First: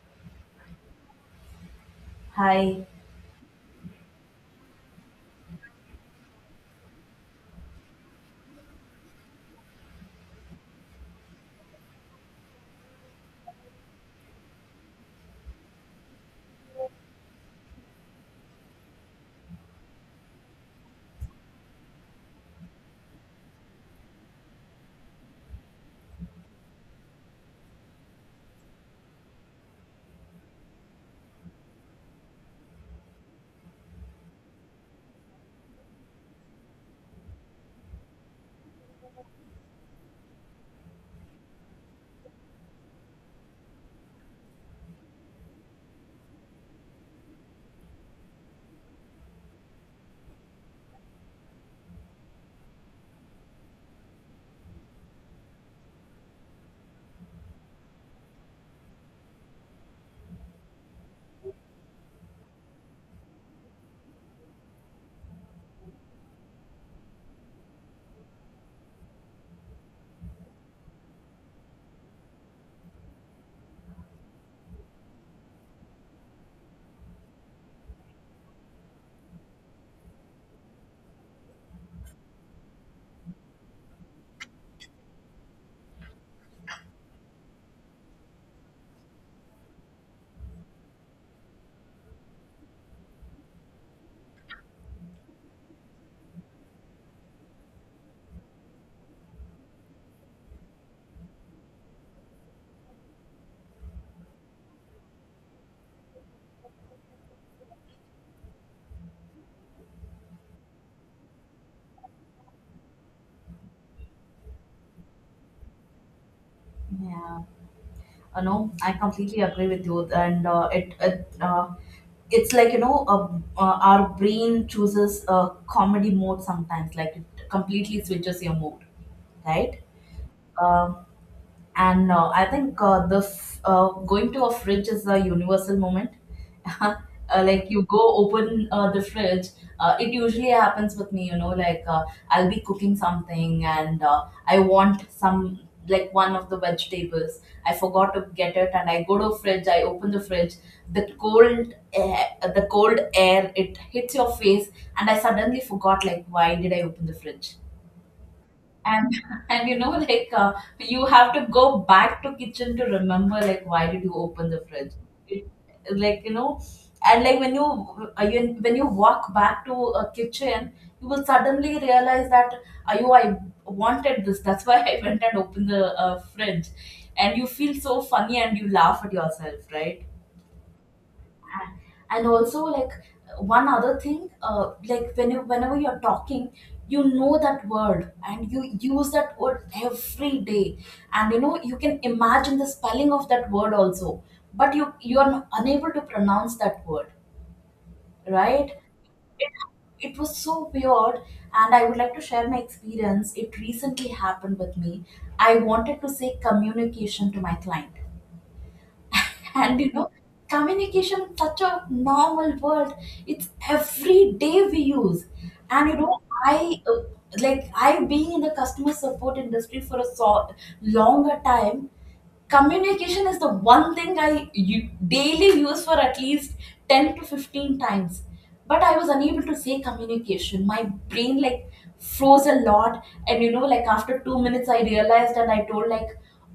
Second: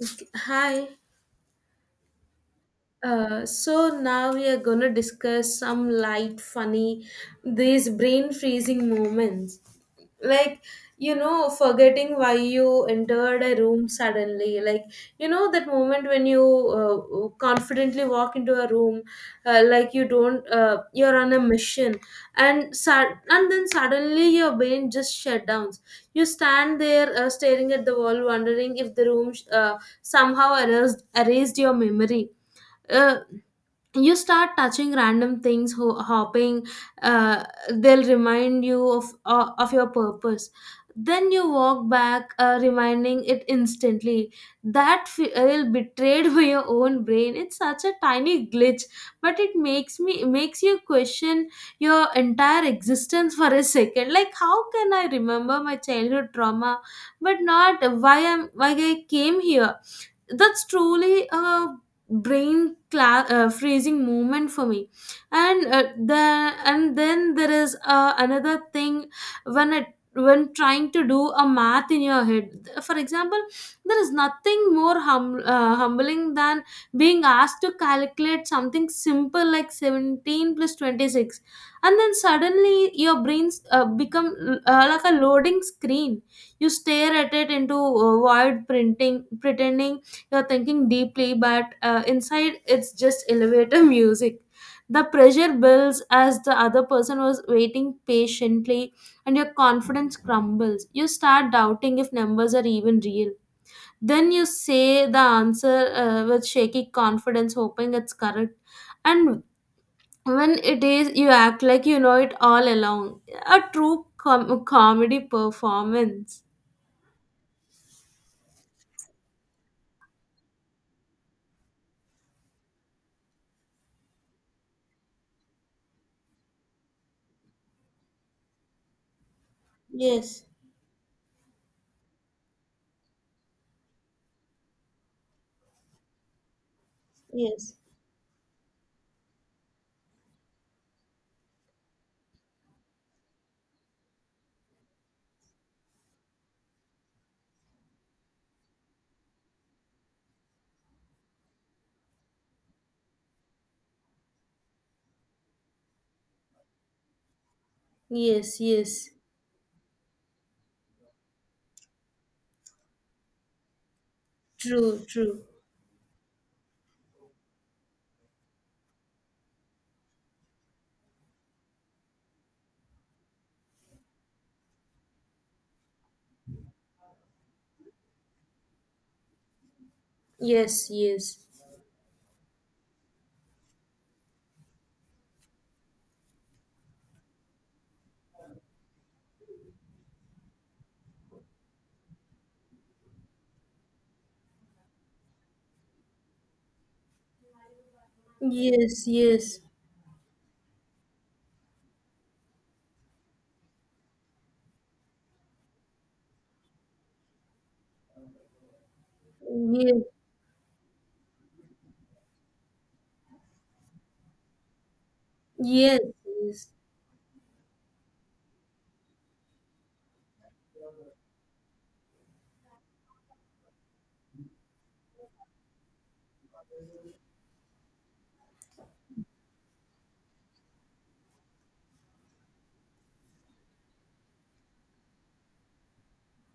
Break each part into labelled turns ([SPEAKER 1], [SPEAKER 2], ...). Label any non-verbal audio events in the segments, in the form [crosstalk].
[SPEAKER 1] Okay, hi,
[SPEAKER 2] Hi.
[SPEAKER 1] so now we are going to discuss some light, funny, these brain freezing moments. Like, forgetting why you entered a room suddenly. That moment when you confidently walk into a room, like you don't, you're on a mission, and then suddenly your brain just shut down. You stand there staring at the wall, wondering if the room somehow erased your memory. Uh, you start touching random things, hopping uh, they'll remind you of your purpose. Then you walk back, reminding it instantly that feel betrayed [laughs] by your own brain. It's such a tiny glitch, but it makes you question your entire existence for a second. Like, how can I remember my childhood trauma but not why I came here? That's truly a brain freezing moment for me. And uh, the and then there is another thing when it when trying to do a math in your head, for example. There is nothing more humbling than being asked to calculate something simple like 17 plus 26, and then suddenly your brains become like a loading screen. You stare at it into void printing, pretending you're thinking deeply, but inside it's just elevator [laughs] music. The pressure builds as the other person was waiting patiently, and your confidence crumbles. You start doubting if numbers are even real. Then you say the answer, with shaky confidence, hoping it's correct. And when it is, you act like you know it all along. A true comedy performance.
[SPEAKER 2] Yeah. No, I completely agree with you. And it's like our brain chooses a comedy mode sometimes. Like it completely switches your mood, right? Uh, and I think going to a fridge is a universal moment. [laughs] uh, like
[SPEAKER 1] Yes,
[SPEAKER 2] you go open the fridge. It usually happens with me, you know, like I'll be cooking something and I want some, like, one of the vegetables. I forgot to get it, and I go to fridge, I open the fridge. the cold air, the cold air, it hits your face, and I suddenly forgot, like, why did I open the fridge.
[SPEAKER 1] yes. Yes,
[SPEAKER 2] And [laughs] and you know, like, you have to go back to kitchen to remember, like, why did you open the fridge.
[SPEAKER 1] true. True.
[SPEAKER 2] it, like, you know. And like when you walk back to a kitchen, you will suddenly realize that, ayo, I wanted this, that's why [laughs] I went and opened the fridge. And you feel so funny and you laugh at yourself, right?
[SPEAKER 1] Yes, yes.
[SPEAKER 2] And also, like, one other thing. Like when whenever you're talking, you know that word and you use that word every day, and you know you can imagine the spelling of that word also, but you are unable to pronounce that word, right?
[SPEAKER 1] Yes,
[SPEAKER 2] it,
[SPEAKER 1] yes,
[SPEAKER 2] it was so weird, and I would like to share my experience. It recently happened with me. I wanted to say communication to my client. [laughs] And you
[SPEAKER 1] yes,
[SPEAKER 2] know, communication is such a normal word. It's every day we use. And you know,
[SPEAKER 1] yes,
[SPEAKER 2] I like, I being in the customer support industry for a so longer time, communication is the one thing I u- daily use for at least 10 to 15 times. But I was unable to say communication. My brain, like, froze a lot. And you know, like, after 2 minutes, I realized and I told, like,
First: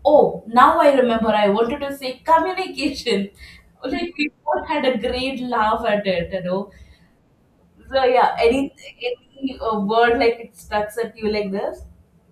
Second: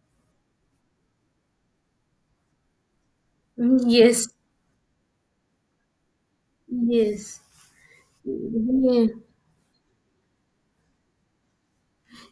[SPEAKER 2] oh, now I remember I wanted to say communication. [laughs]
[SPEAKER 1] yes,
[SPEAKER 2] Like,
[SPEAKER 1] yes,
[SPEAKER 2] we all had a great laugh at it, you know.
[SPEAKER 1] yes,
[SPEAKER 2] So yeah,
[SPEAKER 1] yes. Yeah.
[SPEAKER 2] any word like it stuck at you like this?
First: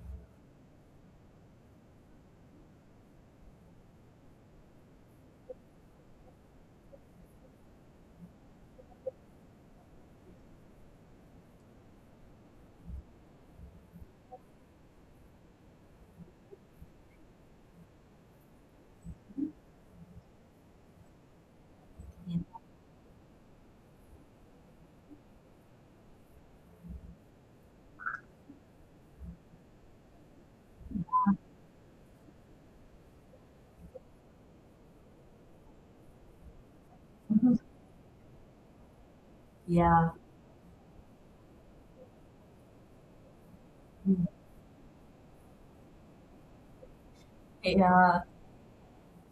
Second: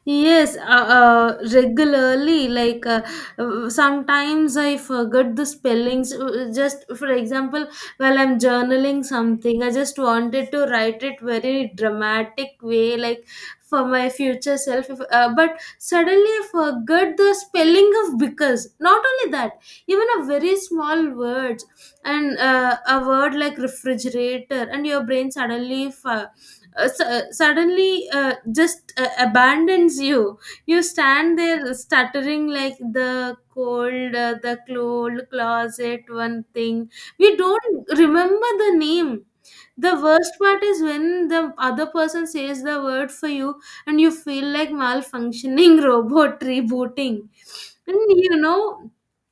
[SPEAKER 1] Yes, regularly. Sometimes I forget the spellings. Just for example, while I'm journaling something, I just wanted to write it very dramatic way, like for my future self. But suddenly I forgot the spelling of because. Not only that, even a very small word, and a word like refrigerator, and your brain suddenly suddenly just abandons you. You stand there stuttering like the cold closet, one thing we don't remember the name. The
[SPEAKER 2] Yeah.
[SPEAKER 1] worst part is when the other person says the word for you and you
[SPEAKER 2] Mhm.
[SPEAKER 1] feel like malfunctioning [laughs] robot rebooting.
[SPEAKER 2] Yeah.
[SPEAKER 1] And
[SPEAKER 2] Yeah.
[SPEAKER 1] you know,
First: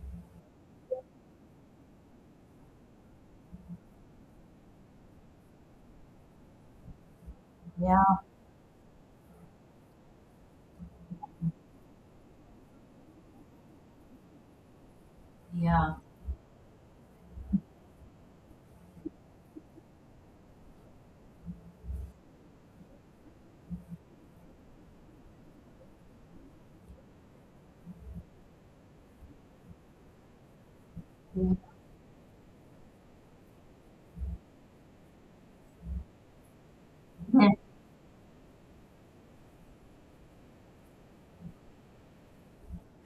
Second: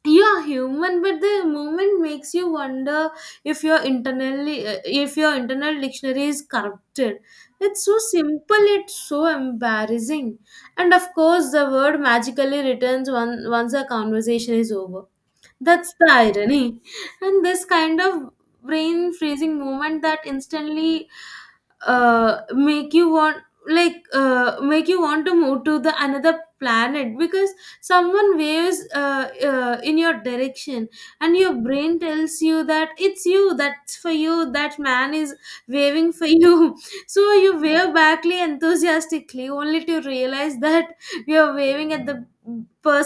[SPEAKER 1] you're human, but the moment makes you wonder if your internal dictionary is corrupted. It's so simple, it's so embarrassing. And of course, the word magically returns once the conversation is over. That's
[SPEAKER 2] Yeah.
[SPEAKER 1] the irony. And this kind of brain freezing moment that instantly uh, make you want make you want to move to the another planet because someone waves in your direction, and your
[SPEAKER 2] Yeah.
[SPEAKER 1] brain tells you that it's you, that man is waving for you. [laughs] So
[SPEAKER 2] Yeah.
[SPEAKER 1] you wave backly enthusiastically only to realize that you're waving at the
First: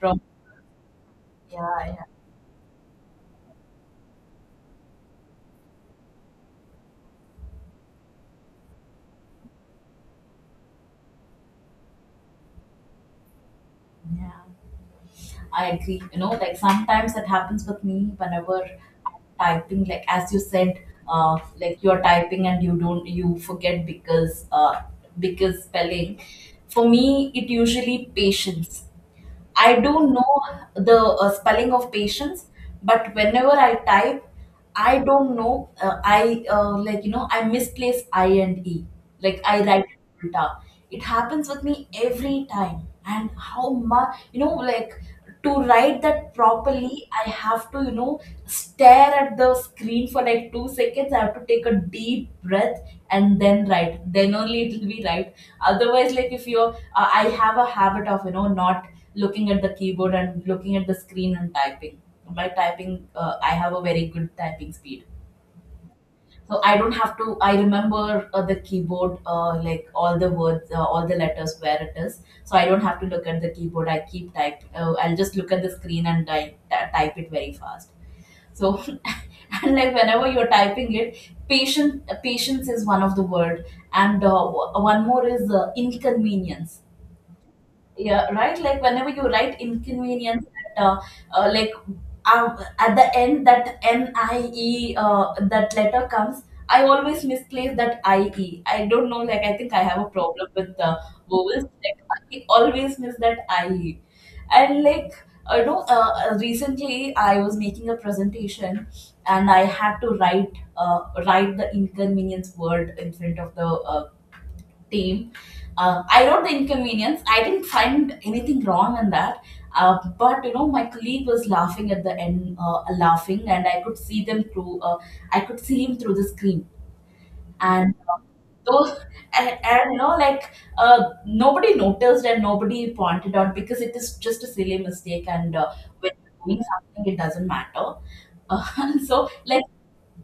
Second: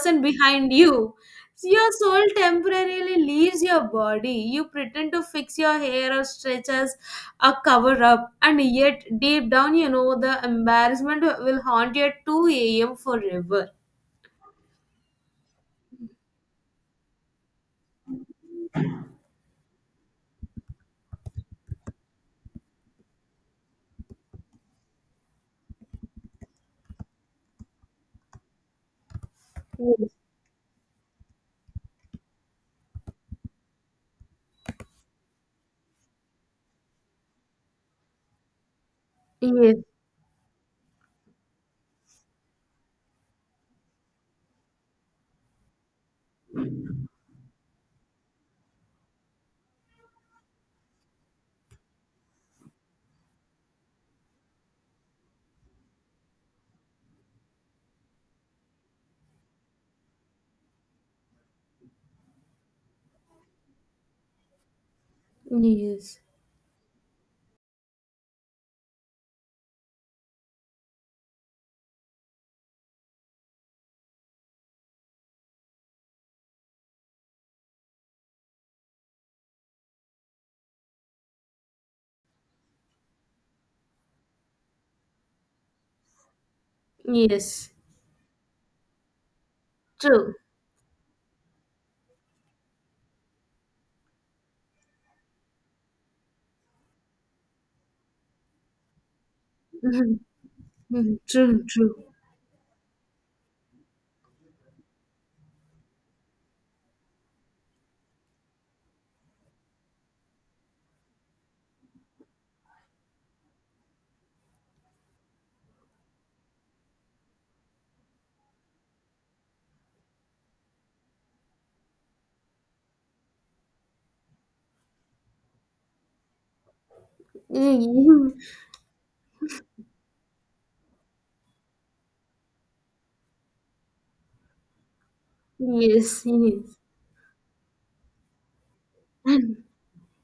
[SPEAKER 2] From,
[SPEAKER 1] behind you. So
[SPEAKER 2] yeah,
[SPEAKER 1] your
[SPEAKER 2] yeah,
[SPEAKER 1] soul temporarily leaves your body. You pretend to fix your hair or stretch as a cover up, and yet deep down, you know the embarrassment will haunt you at 2 a.m. forever.
[SPEAKER 2] yeah. I agree. You know, like, sometimes that happens with me whenever I'm typing. Like, as you said, like, you're typing and you don't you forget because spelling. For me, it usually patience. I
[SPEAKER 1] Yes,
[SPEAKER 2] don't know the spelling of patience, but whenever I type, I don't know. I like, you know, I misplace I and E. Like, I
[SPEAKER 1] yes,
[SPEAKER 2] write it ulta. It happens with me every time. And how much, you know, like, to write that properly, I have to, you know, stare at the screen for like 2 seconds, I have to take a deep breath and then write, then only it will be right. Otherwise, like, if you're I have a habit of, you know, not looking at the keyboard and looking at the screen and typing. My typing, I have a very good typing speed,
[SPEAKER 1] yes.
[SPEAKER 2] so I don't have to. I remember the keyboard, like, all the words, all the letters, where it is. So I don't have to look at the keyboard. I keep type. I'll just look at the screen and I type it very fast. So [laughs] and like, whenever you're typing it, patient patience is one of the word, and one more is inconvenience.
[SPEAKER 1] Yes,
[SPEAKER 2] Yeah, right, like whenever you write
[SPEAKER 1] true.
[SPEAKER 2] inconvenience, that, like at the end that nie, that letter comes. I always misplace that I E. I don't know, like, I think I
[SPEAKER 1] [laughs]
[SPEAKER 2] have
[SPEAKER 1] Mhm,
[SPEAKER 2] a problem with the
[SPEAKER 1] mhm, true,
[SPEAKER 2] vowels,
[SPEAKER 1] true.
[SPEAKER 2] like, I always miss that ie. And like, recently I was making a presentation and I had to write write the inconvenience word in front of the team. I wrote the inconvenience. I didn't find anything wrong in that. But you know, my colleague was laughing at the end, laughing, and I could see them through. I could see him through the screen,
[SPEAKER 1] [laughs]
[SPEAKER 2] and uh,
[SPEAKER 1] Mhm.
[SPEAKER 2] those, and you know, like, nobody noticed and nobody pointed out because it is just a silly mistake, and when
[SPEAKER 1] Yes,
[SPEAKER 2] you're doing something, it doesn't matter. [laughs] So,
[SPEAKER 1] yes.
[SPEAKER 2] like,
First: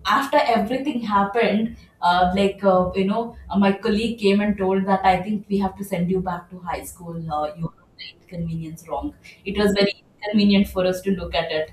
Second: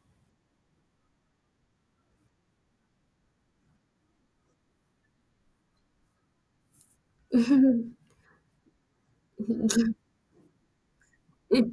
[SPEAKER 2] after everything happened, my colleague came and told that I think we have to send you back to high school. You have the
[SPEAKER 1] [laughs]
[SPEAKER 2] inconvenience wrong. It was very inconvenient for us to look at it.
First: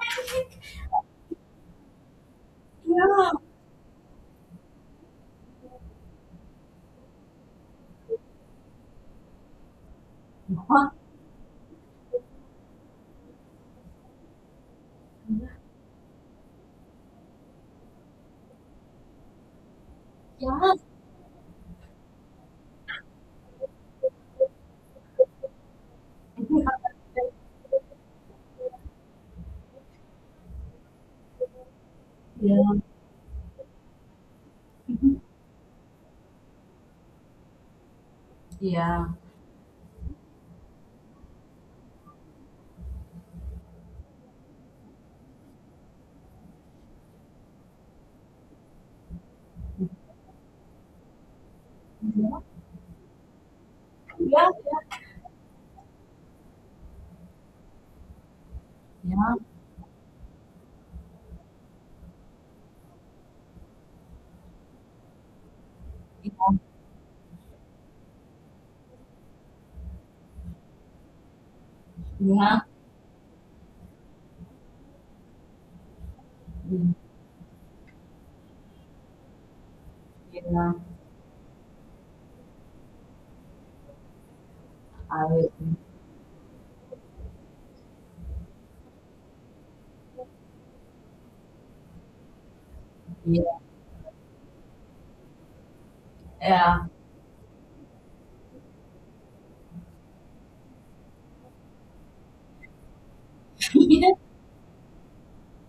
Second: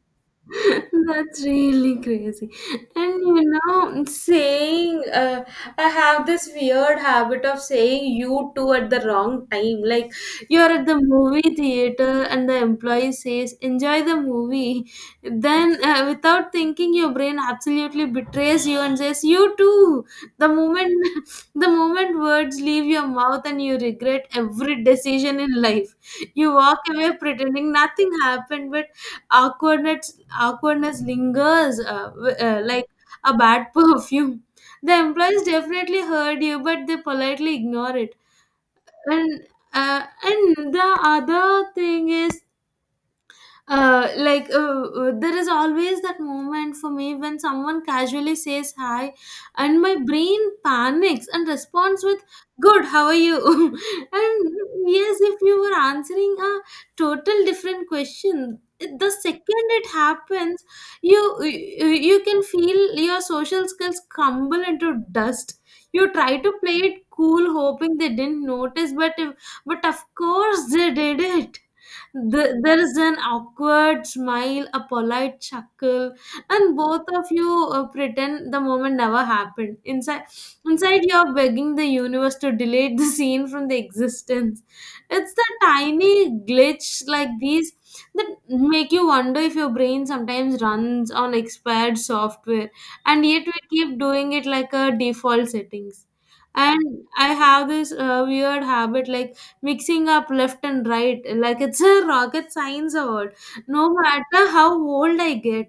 [SPEAKER 2] I think,
[SPEAKER 1] That's really crazy.
[SPEAKER 2] yeah,
[SPEAKER 1] And you know, saying, I have this weird habit of saying "you too" at the wrong time. Like, you're at the movie theater and the employee says, "enjoy the movie." Then, without thinking, your brain absolutely betrays you and says, "you too." The
[SPEAKER 2] yeah,
[SPEAKER 1] moment, [laughs] the moment words leave your mouth, and you regret every decision in life. You
[SPEAKER 2] think
[SPEAKER 1] walk
[SPEAKER 2] I-
[SPEAKER 1] away pretending nothing happened, but awkwardness awkwardness lingers
[SPEAKER 2] yeah.
[SPEAKER 1] like a bad [laughs] perfume. The
[SPEAKER 2] Mhm.
[SPEAKER 1] employees definitely heard you, but they politely ignore it.
[SPEAKER 2] Yeah, yeah,
[SPEAKER 1] And and the other thing is uh, like uh, there is always that moment for me when someone casually says "hi" and my brain panics and responds with "good, how are you?" [laughs]
[SPEAKER 2] yeah, yeah,
[SPEAKER 1] And
[SPEAKER 2] yeah, yeah.
[SPEAKER 1] yes, if you were answering a total different question. The second it happens, you can feel your social skills crumble into dust. You try to play it cool, hoping they didn't notice, but if, but of course they did. There is an awkward smile, a polite chuckle, and
[SPEAKER 2] Mm.
[SPEAKER 1] both of you pretend the moment never happened.
[SPEAKER 2] Yeah.
[SPEAKER 1] Inside, you are begging the universe to delete the [laughs] scene from the existence. It's the tiny glitch like these that make you wonder if your brain sometimes runs on expired software, and yet we keep doing it like a default settings. And I have this weird habit like mixing up left and right like it's a rocket science award.
[SPEAKER 2] [laughs]
[SPEAKER 1] No
[SPEAKER 2] Yeah, yeah. [laughs]
[SPEAKER 1] matter how old I get,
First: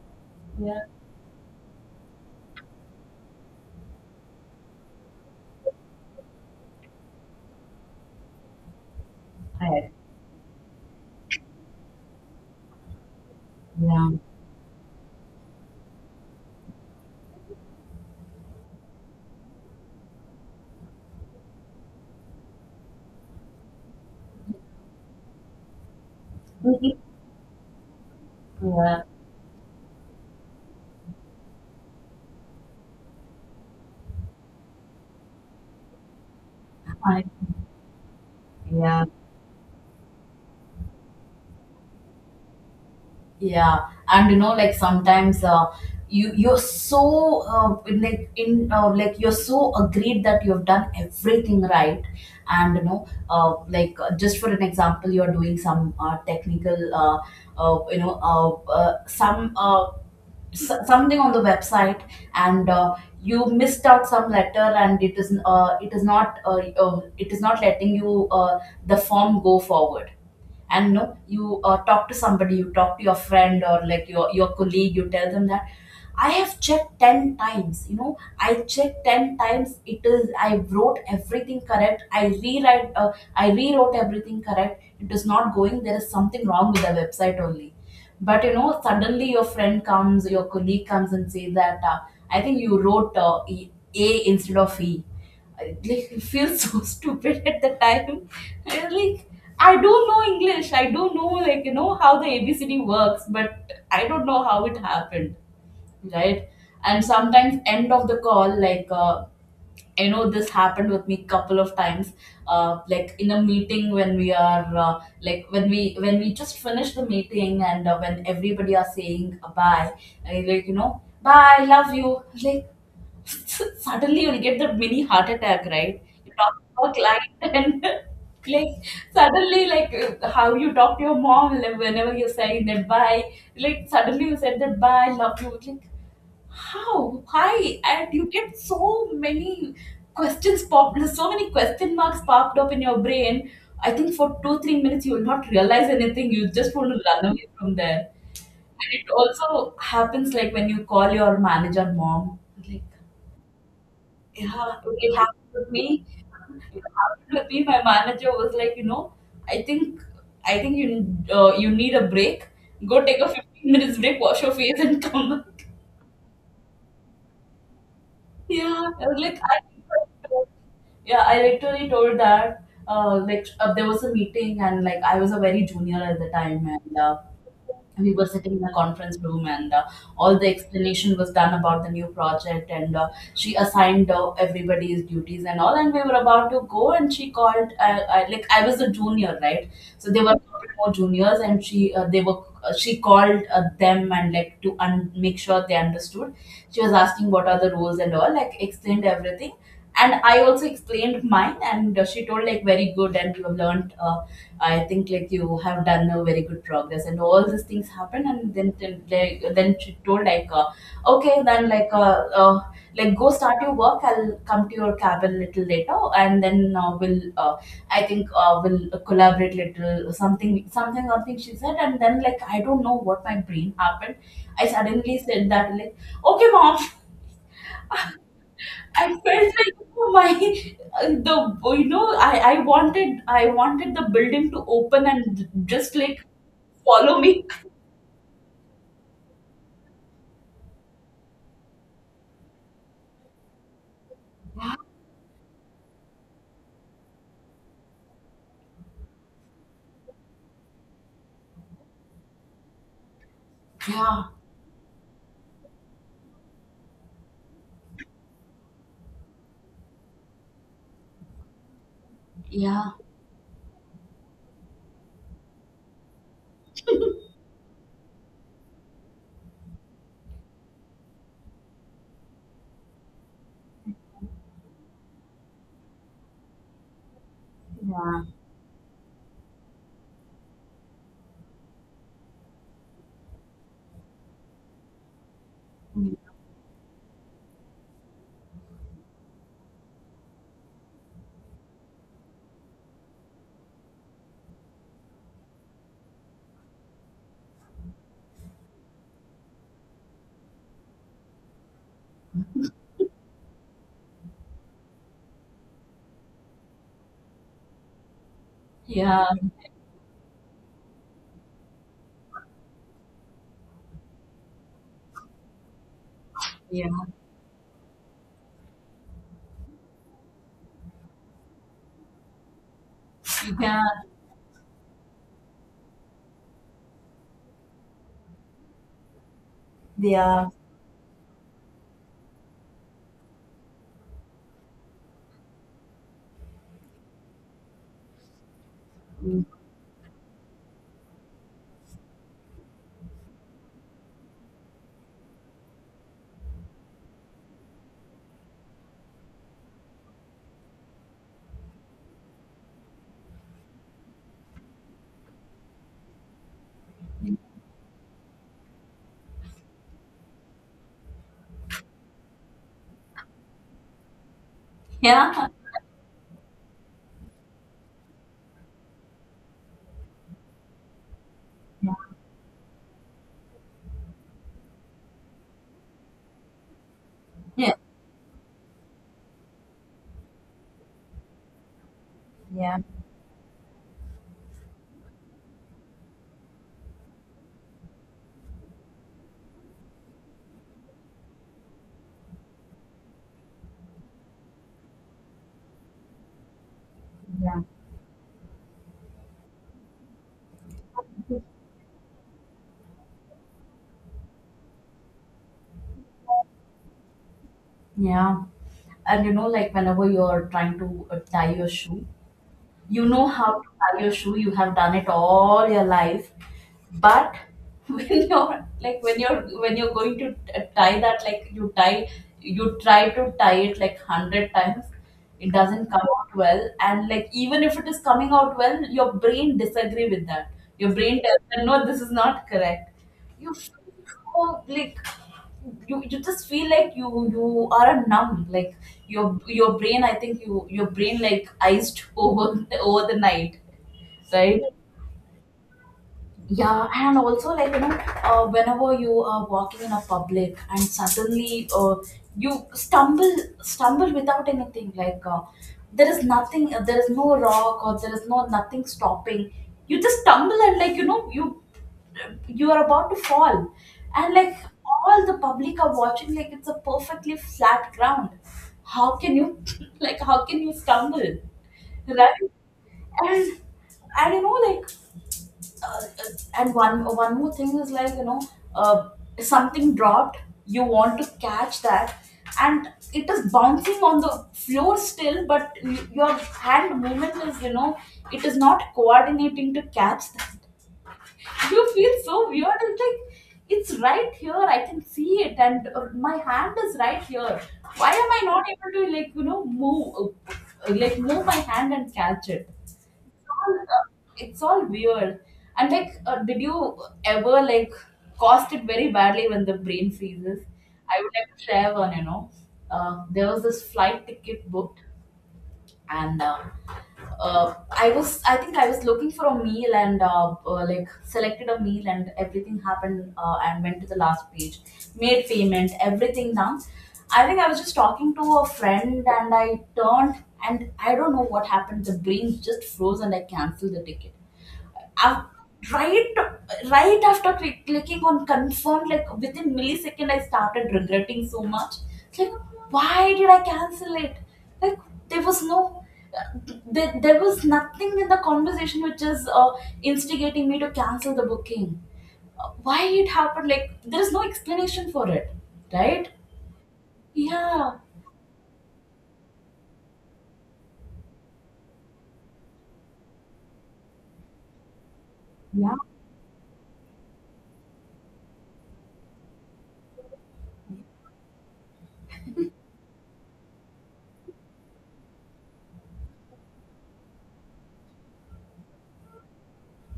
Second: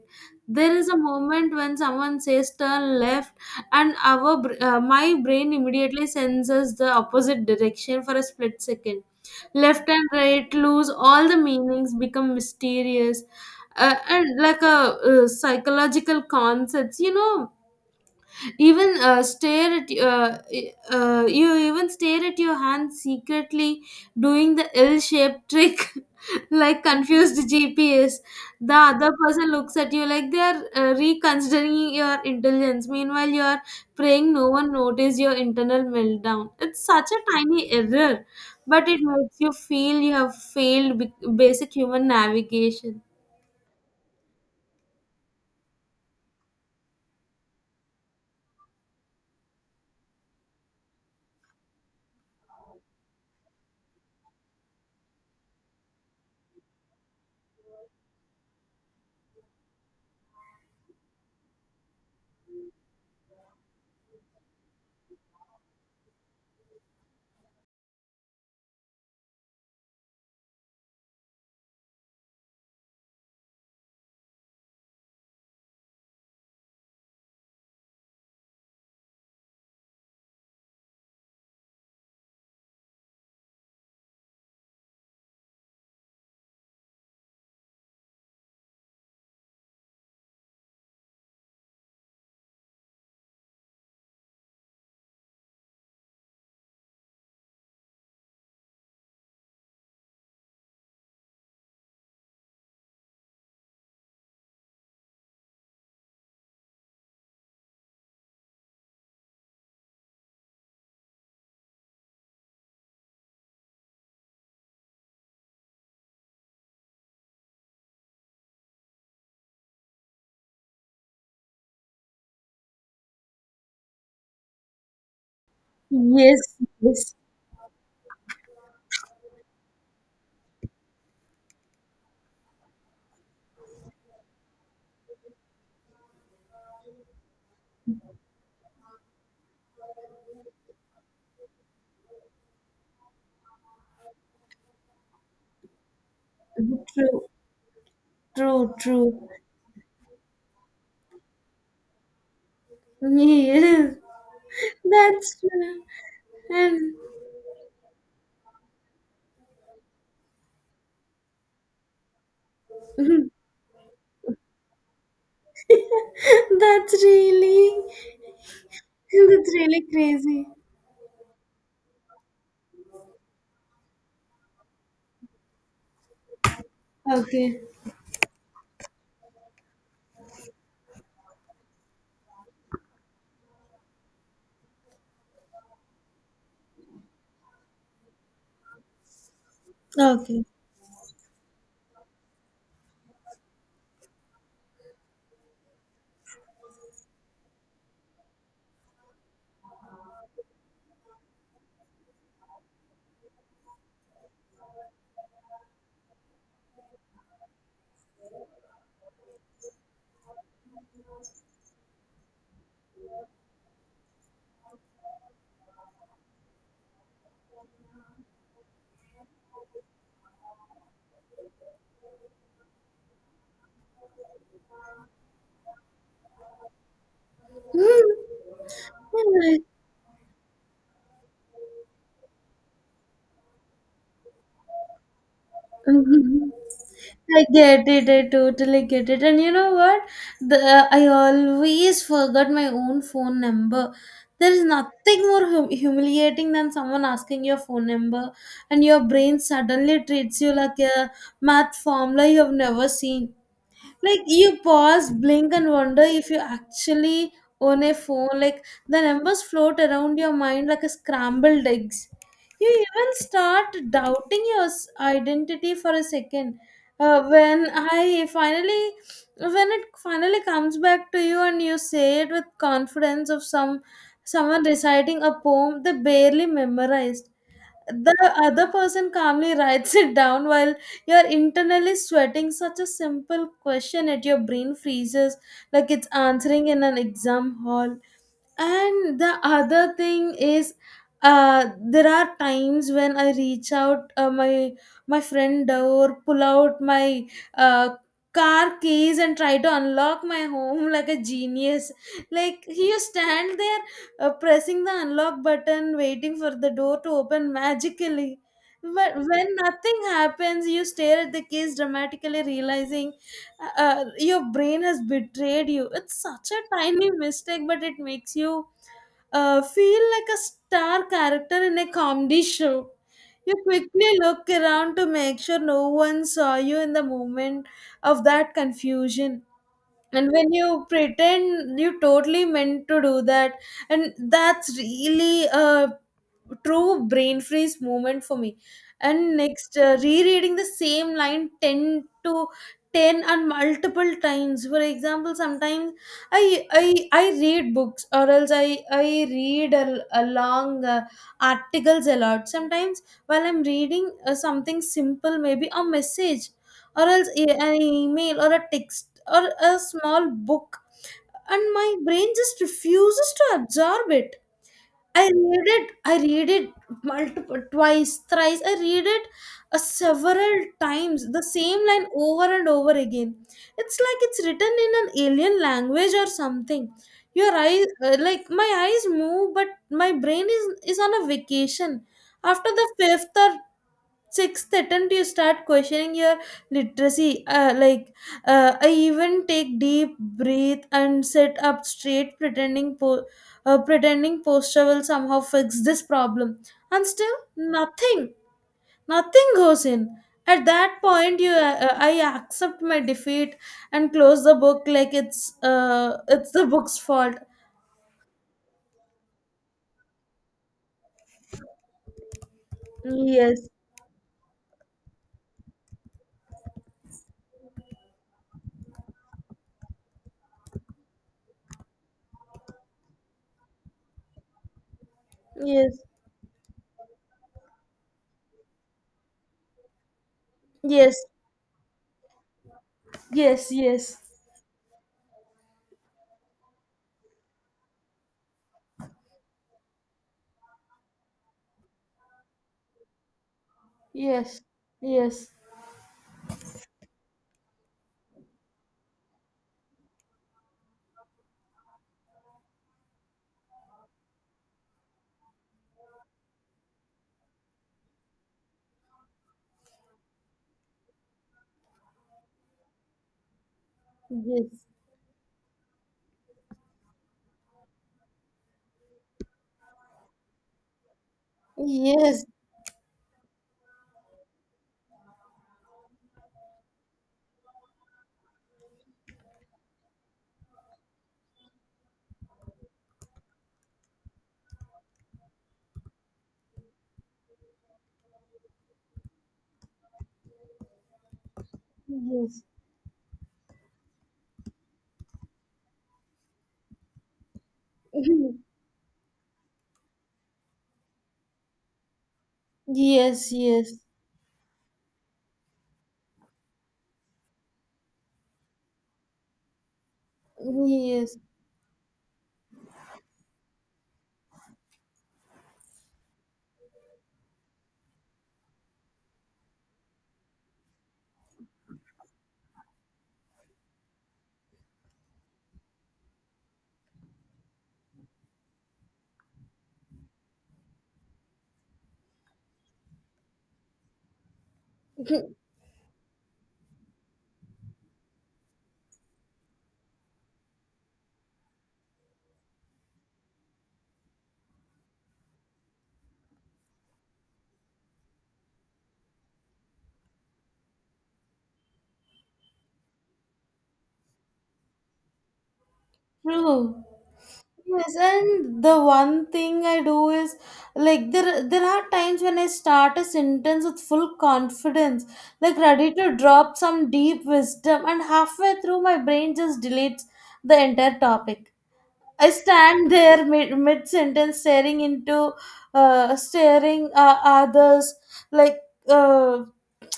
[SPEAKER 1] there
[SPEAKER 2] Yeah,
[SPEAKER 1] is a moment when someone says "turn left" and my brain immediately senses the opposite direction for a split second. Left
[SPEAKER 2] I,
[SPEAKER 1] and right lose all the meanings, become mysterious
[SPEAKER 2] yeah.
[SPEAKER 1] and like a psychological concepts, you know. Even stare at You even stare at your hand secretly, doing the ill-shaped trick, [laughs] like
[SPEAKER 2] Mhm.
[SPEAKER 1] confused GPS. The
[SPEAKER 2] Yeah,
[SPEAKER 1] other person looks at you like they are reconsidering your intelligence, meanwhile you are praying no one notice your internal meltdown. It's such a
[SPEAKER 2] I,
[SPEAKER 1] tiny error, but it
[SPEAKER 2] yeah.
[SPEAKER 1] makes you feel you have failed basic human navigation.
[SPEAKER 2] Yeah, and you know, like, sometimes you you're so like in like you're so agreed that you've done everything right. And you know, just for an example, you're doing some technical you know some s- something on the website, and you missed out some letter, and it is not letting you the form go forward. And no you talk to somebody, you talk to your friend or like your colleague, you tell them that I have checked 10 times, you know, I checked 10 times, it is, I wrote everything correct, I rewrote everything correct, it is not going, there is something wrong with the website only. But you know, suddenly your friend comes, your colleague comes and says that I think you wrote a instead of e. I like feel so [laughs] stupid at the time. I like, I don't know English. I don't know, like, you know, how the ABCD works, but I don't know how it happened, right? And sometimes end of the call, like, I know this happened with me couple of times, like, in a meeting when we are when we just finish the meeting and when everybody are saying bye, like, you know, bye, love you, like. [laughs] Suddenly you'll get that mini heart attack, right? You
[SPEAKER 1] Yes,
[SPEAKER 2] talk to a
[SPEAKER 1] yes.
[SPEAKER 2] client [laughs] and, like, suddenly, like, how you talk to your mom, like, whenever you're saying that bye, like suddenly you said that bye, love you. Like, how? Why? And you get so many questions pop so many question marks popped up in your brain. I think for two, 3 minutes you will not realize anything. You just want to
[SPEAKER 1] True,
[SPEAKER 2] run away from there.
[SPEAKER 1] true,
[SPEAKER 2] And it
[SPEAKER 1] true.
[SPEAKER 2] also happens like when you call your manager mom. Like,
[SPEAKER 1] [laughs] Yes,
[SPEAKER 2] yeah, it really
[SPEAKER 1] that's
[SPEAKER 2] happened with
[SPEAKER 1] true.
[SPEAKER 2] me. It
[SPEAKER 1] And
[SPEAKER 2] happened with me. My manager was like, you know, I think, I think you you need a break. Go take a 15 minutes break, wash your face, and come. [laughs]
[SPEAKER 1] [laughs] that's really,
[SPEAKER 2] Yeah, I was like,
[SPEAKER 1] that's
[SPEAKER 2] I.
[SPEAKER 1] really crazy.
[SPEAKER 2] Yeah, I literally told that there was a meeting, and like, I was a very junior at the time, and
[SPEAKER 1] Okay,
[SPEAKER 2] we were sitting in the conference room, and all the explanation was done about the new project, and she assigned everybody's duties and all, and we were about to go, and she called like, I was a junior, right, so they were a
[SPEAKER 1] okay.
[SPEAKER 2] couple more juniors, and she they were she called them and, like, to un- make sure they understood. She was asking, what are the rules and all, like, explained everything, and I also explained mine, and she told, like, very good, and you have learned, I think, like, you have done a very good progress, and all these things happened, and then she told like, okay then, like, like, go start your work, I'll come to your cabin a little later, and then we'll I think we'll collaborate, little something something something, she said. And then, like, I don't know what my brain happened, I suddenly said that, like, okay, mom. [laughs]
[SPEAKER 1] [laughs]
[SPEAKER 2] I felt like, oh my, the you know, I wanted the building to open and just like follow me.
[SPEAKER 1] Yeah, I get it. I totally get it. And you know what? The I always forgot my own phone number. There is nothing more humiliating than someone asking your phone number, and your brain suddenly treats you like a math formula you have never seen. Like,
[SPEAKER 2] Yeah,
[SPEAKER 1] you pause, blink, and wonder if you actually own a phone. Like, the numbers float around your mind like a scrambled eggs. You
[SPEAKER 2] yeah,
[SPEAKER 1] even start doubting your identity for a second. uh, when i finally when it finally comes back to you and you say it with confidence of someone reciting a poem they barely memorized, the
[SPEAKER 2] yeah,
[SPEAKER 1] other person calmly writes it down while you're internally sweating. Such a simple question at your brain freezes like it's
[SPEAKER 2] mm,
[SPEAKER 1] answering in an exam hall. And the other thing is, there are times when I reach out my friend door, pull out my uh car keys and try to unlock my home [laughs] like a genius. Like, you stand there pressing the unlock button, waiting for the door to open magically, but
[SPEAKER 2] yeah,
[SPEAKER 1] when nothing happens you stare at the keys dramatically, realizing your brain has betrayed you. It's such a
[SPEAKER 2] yeah,
[SPEAKER 1] tiny mistake, but it makes you feel like a star character in a comedy show. You
[SPEAKER 2] yeah,
[SPEAKER 1] quickly look around to make sure no one saw you in the moment of that confusion, and
[SPEAKER 2] yeah,
[SPEAKER 1] when you pretend you totally meant to do that. And that's really a true brain freeze moment for me. And
[SPEAKER 2] mm,
[SPEAKER 1] next, rereading the same line 10 to 10 and multiple times, for example. Sometimes i i I read books, or else I read a long articles a lot. Sometimes while I'm reading something simple, maybe a message or else an email or a text or a small book, and my brain just refuses to absorb it.
[SPEAKER 2] yeah,
[SPEAKER 1] I read it multiple, twice, thrice, I read it several times, the same line over and over again. It's like it's written in an alien language or something. Your
[SPEAKER 2] yeah,
[SPEAKER 1] eyes like My eyes move, but my brain is on a vacation. After
[SPEAKER 2] yeah,
[SPEAKER 1] the fifth or sixth attempt, you start questioning your literacy. I even take deep breath and sit up straight, pretending pretending posture will somehow fix this problem, and still
[SPEAKER 2] yeah,
[SPEAKER 1] nothing. Nothing goes in. At that point, you I accept my defeat and close the book like it's the book's fault.
[SPEAKER 2] yeah. And you know, like whenever you're trying to tie your shoe, you know how
[SPEAKER 1] Yes,
[SPEAKER 2] to tie your shoe. You have done it all your life but [laughs] when you're like when you're going to tie that, like you try to tie it like 100 times. It doesn't
[SPEAKER 1] yes,
[SPEAKER 2] come out well, and like even if it is coming out well, your brain disagree with that. Your brain
[SPEAKER 1] yes,
[SPEAKER 2] tells you, no, this is not correct. You
[SPEAKER 1] yes, yes,
[SPEAKER 2] feel like you just feel like you are numb, like your your brain, I think your brain like iced over [laughs] over the night,
[SPEAKER 1] yes,
[SPEAKER 2] right?
[SPEAKER 1] yes, yes,
[SPEAKER 2] Yeah, and also like you know, whenever you are walking in a public and suddenly you stumble without anything, like there is nothing, there is no rock, or there is no nothing stopping. You just stumble, and like you know you you are about to fall, and like
[SPEAKER 1] yes.
[SPEAKER 2] all the public are watching like it's a perfectly flat ground. How can you [laughs] like how can you stumble, right?
[SPEAKER 1] Yes.
[SPEAKER 2] and and you know like, uh, and one one more thing is like you know, uh, something dropped, you want to catch that and it is bouncing on the floor still, but your hand movement is, you know, it is not coordinating to catch that. [laughs] You feel so
[SPEAKER 1] Yes.
[SPEAKER 2] weird. It's like it's right here, I can see it, and my hand is right here. Why am I not
[SPEAKER 1] [laughs]
[SPEAKER 2] able to, like you know, move like move my hand and catch it?
[SPEAKER 1] Yes,
[SPEAKER 2] All
[SPEAKER 1] yes,
[SPEAKER 2] It's all weird. And like, did you ever like cost it very badly when the brain freezes? I would
[SPEAKER 1] yes.
[SPEAKER 2] like to share one. You know, there was this flight ticket booked and I think I was looking for a meal, and like selected a meal and everything happened, and went to the last page, made payment, everything done. I think I was just talking to a friend, and I turned and I don't know what happened. The brain just froze and I canceled the ticket. I, right, clicking on confirm, like within millisecond, I started regretting so much, like why did I cancel it? Like there was no, there was nothing in the conversation which is instigating me to cancel the booking. Why it happened? Like there is no explanation for it, right?
[SPEAKER 1] True.
[SPEAKER 2] Yeah,
[SPEAKER 1] Yes, and the one thing I do is, like, there are times when I start a sentence with full confidence, like
[SPEAKER 2] yeah,
[SPEAKER 1] ready to drop some deep wisdom, and halfway through my brain just deletes the entire topic. I stand [laughs] there mid sentence, staring into staring others, like uh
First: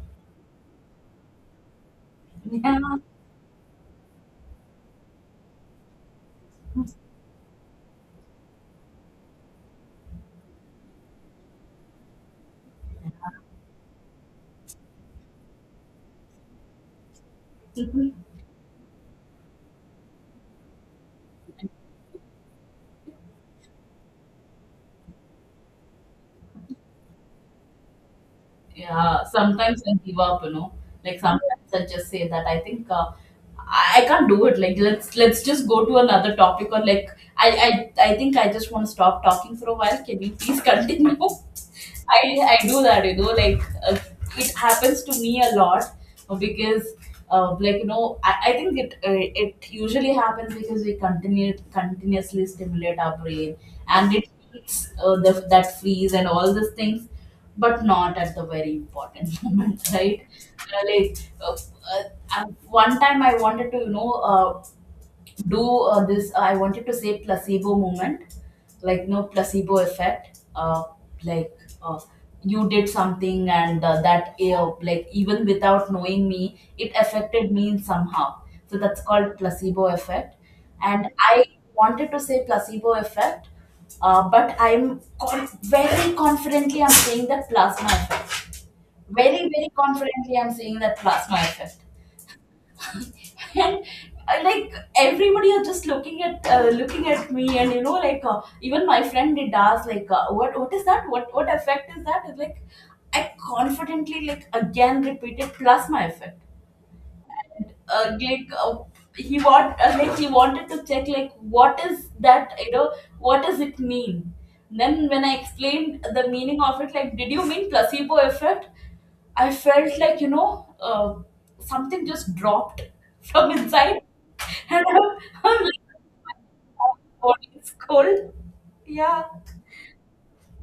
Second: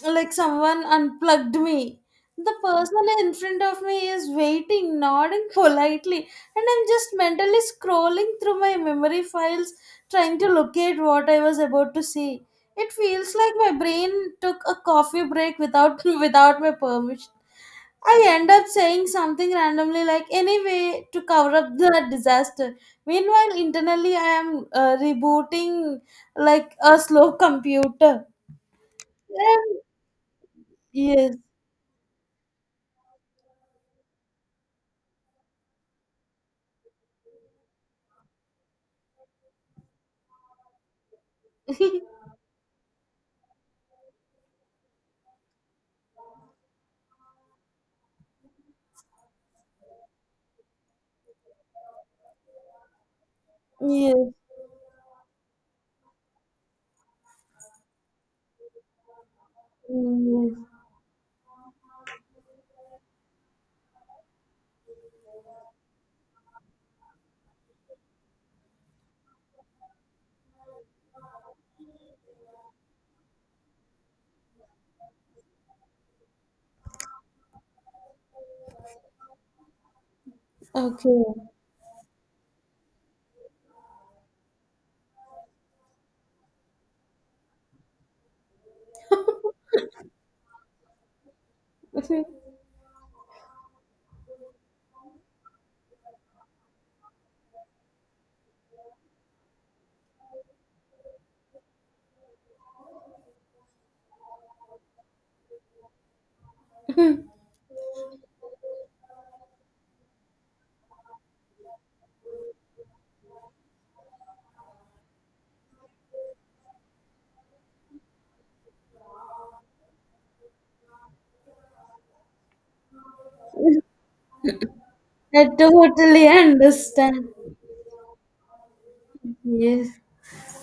[SPEAKER 1] someone unplugged me. The
[SPEAKER 2] yeah.
[SPEAKER 1] person in front of me is waiting, nodding politely, and I'm just mentally scrolling through my memory files, trying to locate what I was about to see. It feels like my brain took a coffee break without [laughs] without my permission. I
[SPEAKER 2] [laughs]
[SPEAKER 1] end up saying something randomly like "anyway" to cover up the disaster. Meanwhile, internally I am rebooting like a slow [laughs] computer.
[SPEAKER 2] Yeah,
[SPEAKER 1] And
[SPEAKER 2] sometimes I give up, you know, like
[SPEAKER 1] yes.
[SPEAKER 2] sometimes I just say that I think I can't do it. Like let's just go to another topic, or like I I, I think I just want to stop talking for a while. Can you please continue? [laughs] I
[SPEAKER 1] [laughs]
[SPEAKER 2] I do that, you know, like it happens to me a lot, because. Like you know, I think it it usually happens because we continue continuously stimulate our brain, and it
[SPEAKER 1] Yes,
[SPEAKER 2] keeps that freeze and all these things, but not at the very important [laughs] moment, right?
[SPEAKER 1] yes.
[SPEAKER 2] Uh, like uh, uh, one time I wanted to, you know, do this I wanted to say placebo moment, like no, placebo effect, like uh, you did something and that like even without knowing me, it affected me somehow, so that's called placebo effect. And
[SPEAKER 1] Okay.
[SPEAKER 2] I wanted to say placebo effect, but very confidently I'm saying that plasma effect. Very very confidently I'm saying that plasma effect. And like everybody are just looking at me, and you know like, even my friend did ask, like what is that, what effect is that? It's like I confidently, like, again repeated plus my effect.
[SPEAKER 1] [laughs]
[SPEAKER 2] uh, like uh, he wanted to check, like what is that, you know, what does it mean? Then when I explained the meaning of it, like did you mean placebo effect? I felt like, you know, uh, something just dropped [laughs] from inside, and [laughs]
[SPEAKER 1] I
[SPEAKER 2] I'm like
[SPEAKER 1] totally
[SPEAKER 2] "Oh, my
[SPEAKER 1] understand.
[SPEAKER 2] body is cold." Yeah,
[SPEAKER 1] Yes.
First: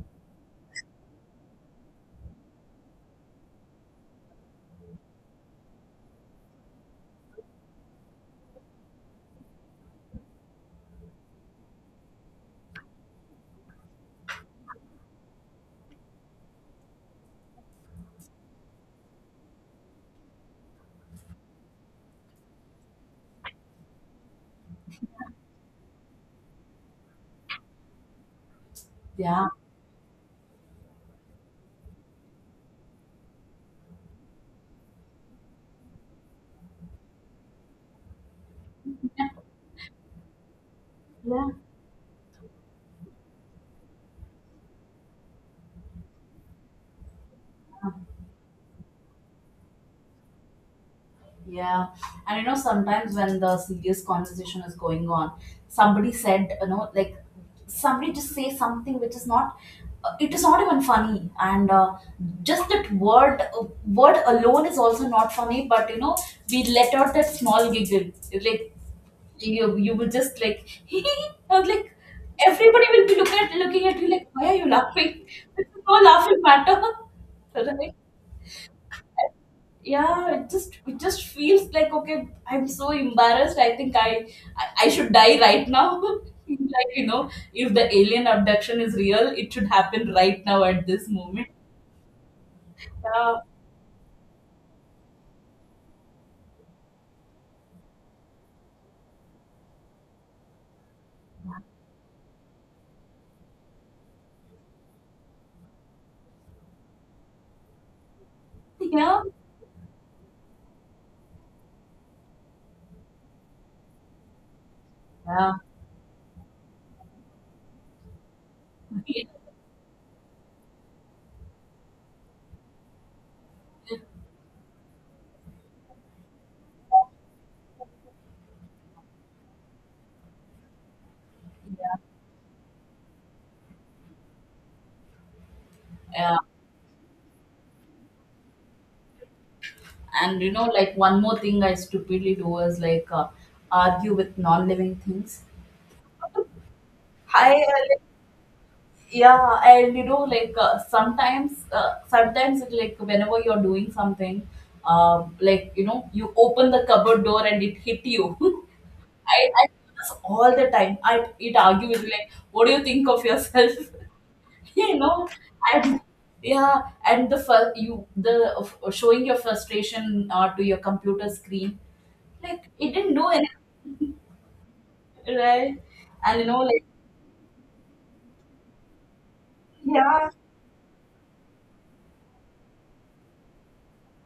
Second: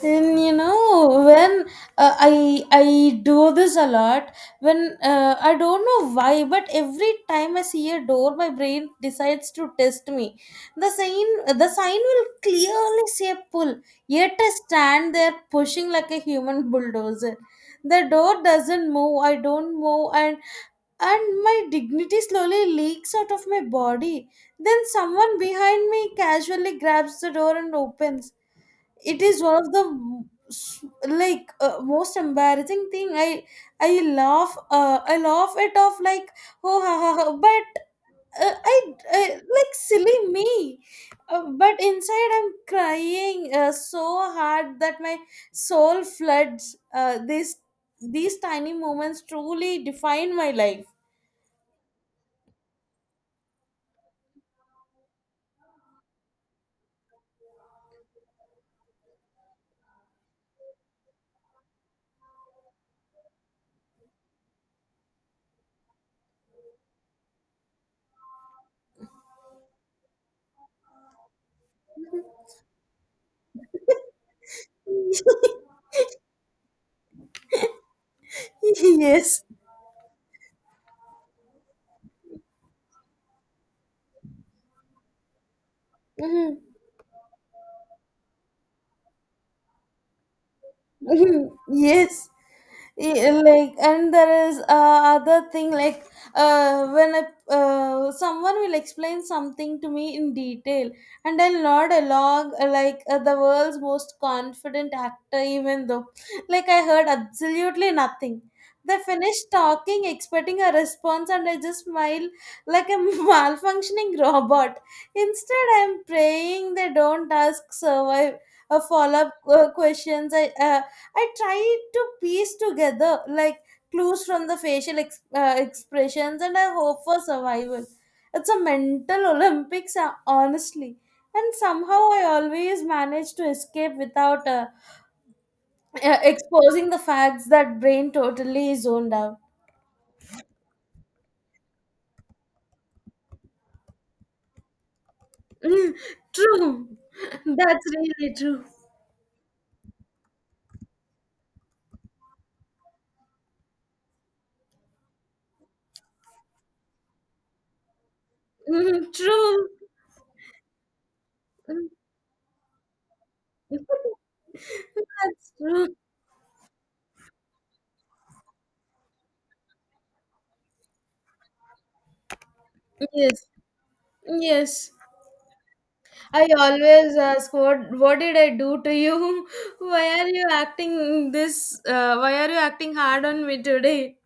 [SPEAKER 1] And you know when I do this a lot. When I don't know why, but every time I see a door my brain decides to test me. The sign will clearly say pull, yet I stand there pushing like a human bulldozer. The door doesn't move, I don't move, and my dignity slowly leaks out of my body. Then someone behind me casually grabs the door and opens. It is
[SPEAKER 2] yeah.
[SPEAKER 1] one of the like most embarrassing thing. I laugh it off like, "oh, ha, ha, ha," but I like, silly me,
[SPEAKER 2] Yeah.
[SPEAKER 1] but inside I'm crying so hard that my soul floods. This These tiny moments truly define my life.
[SPEAKER 2] Yeah, and you know, sometimes when the serious conversation is going on, somebody said, you know, like somebody just say something which is not, it is not even funny, and just that word word alone is also not funny. But you know, we let out that small giggle, like you will just like, [laughs] hee hee, and like everybody will be looking at you like, why are you laughing? [laughs] This is no laughing matter, [laughs] right?
[SPEAKER 1] [laughs] Yes.
[SPEAKER 2] Yeah, it just feels like, okay, I'm so embarrassed, I think I should die right now. [laughs]
[SPEAKER 1] Mhm.
[SPEAKER 2] Like you know, if the alien abduction is real, it should happen right now at this moment.
[SPEAKER 1] [laughs] Yes.
[SPEAKER 2] uh,
[SPEAKER 1] Yeah, like, and there is other thing like uh, when I, someone will explain something to me in detail, and I'll nod along the world's most confident actor, even though I heard absolutely nothing. They
[SPEAKER 2] yeah,
[SPEAKER 1] finish talking expecting a response, and I just smile like a [laughs] malfunctioning robot.
[SPEAKER 2] yeah,
[SPEAKER 1] Instead, I'm praying they don't ask survive follow-up questions. I tried to piece together like clues from the facial expressions, and I hope for survival. It's a mental Olympics, honestly. And somehow I always manage to escape without
[SPEAKER 2] yeah.
[SPEAKER 1] exposing the facts that brain totally zoned out.
[SPEAKER 2] And you know, like one more thing I stupidly do is like, argue with non-living things.
[SPEAKER 1] Mm, true.
[SPEAKER 2] Hi.
[SPEAKER 1] That's really true.
[SPEAKER 2] Yeah, and you know like, sometimes it like whenever you're doing something, like you know, you open the cupboard door and it hit you.
[SPEAKER 1] Mhm,
[SPEAKER 2] [laughs] I
[SPEAKER 1] true.
[SPEAKER 2] do this all the time. I It argue
[SPEAKER 1] Mm.
[SPEAKER 2] with me, like what do you think of yourself?
[SPEAKER 1] [laughs]
[SPEAKER 2] [laughs] You know,
[SPEAKER 1] That's true.
[SPEAKER 2] and yeah, and the fir- you the showing your frustration to your computer screen, like it didn't do
[SPEAKER 1] Yes.
[SPEAKER 2] anything,
[SPEAKER 1] Yes.
[SPEAKER 2] right? And you
[SPEAKER 1] I
[SPEAKER 2] know, like,
[SPEAKER 1] always ask, what did I do to you? [laughs] Why are
[SPEAKER 2] yeah.
[SPEAKER 1] you acting this? Why are you acting hard on me today?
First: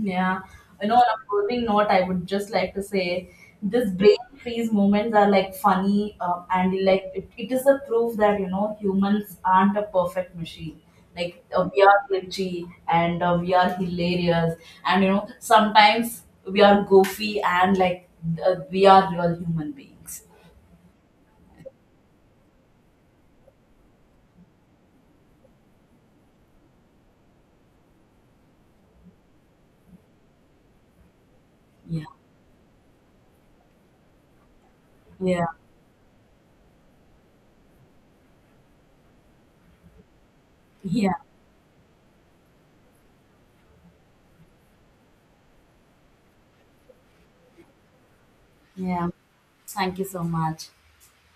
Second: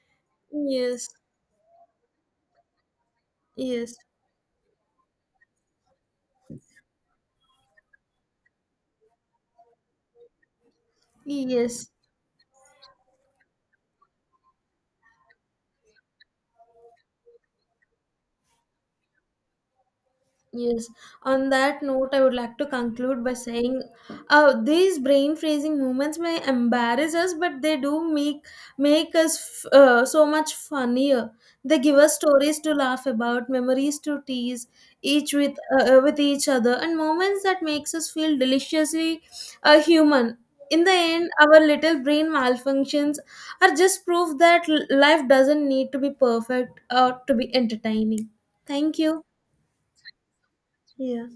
[SPEAKER 2] Yeah, you know, on
[SPEAKER 1] Yes,
[SPEAKER 2] a closing note, I would just like to say this
[SPEAKER 1] yes,
[SPEAKER 2] brain freeze moments are like funny, and like it is a proof that you know humans aren't a perfect machine. Like we
[SPEAKER 1] yes.
[SPEAKER 2] are glitchy and we are hilarious, and you know sometimes we are goofy, and like we are real human beings.
[SPEAKER 1] Yes, on that note, I would like to conclude by saying, these brain freezing moments may embarrass us, but they do make us so much funnier. They give
[SPEAKER 2] Yeah,
[SPEAKER 1] us stories to laugh about, memories to tease each
[SPEAKER 2] yeah,
[SPEAKER 1] with each other, and moments that makes us feel deliciously human. In the
[SPEAKER 2] yeah,
[SPEAKER 1] end, our little brain malfunctions are just proof that life doesn't need to be perfect or to be entertaining. Thank
[SPEAKER 2] yeah.
[SPEAKER 1] you.
[SPEAKER 2] Thank you so much.
[SPEAKER 1] Yeah.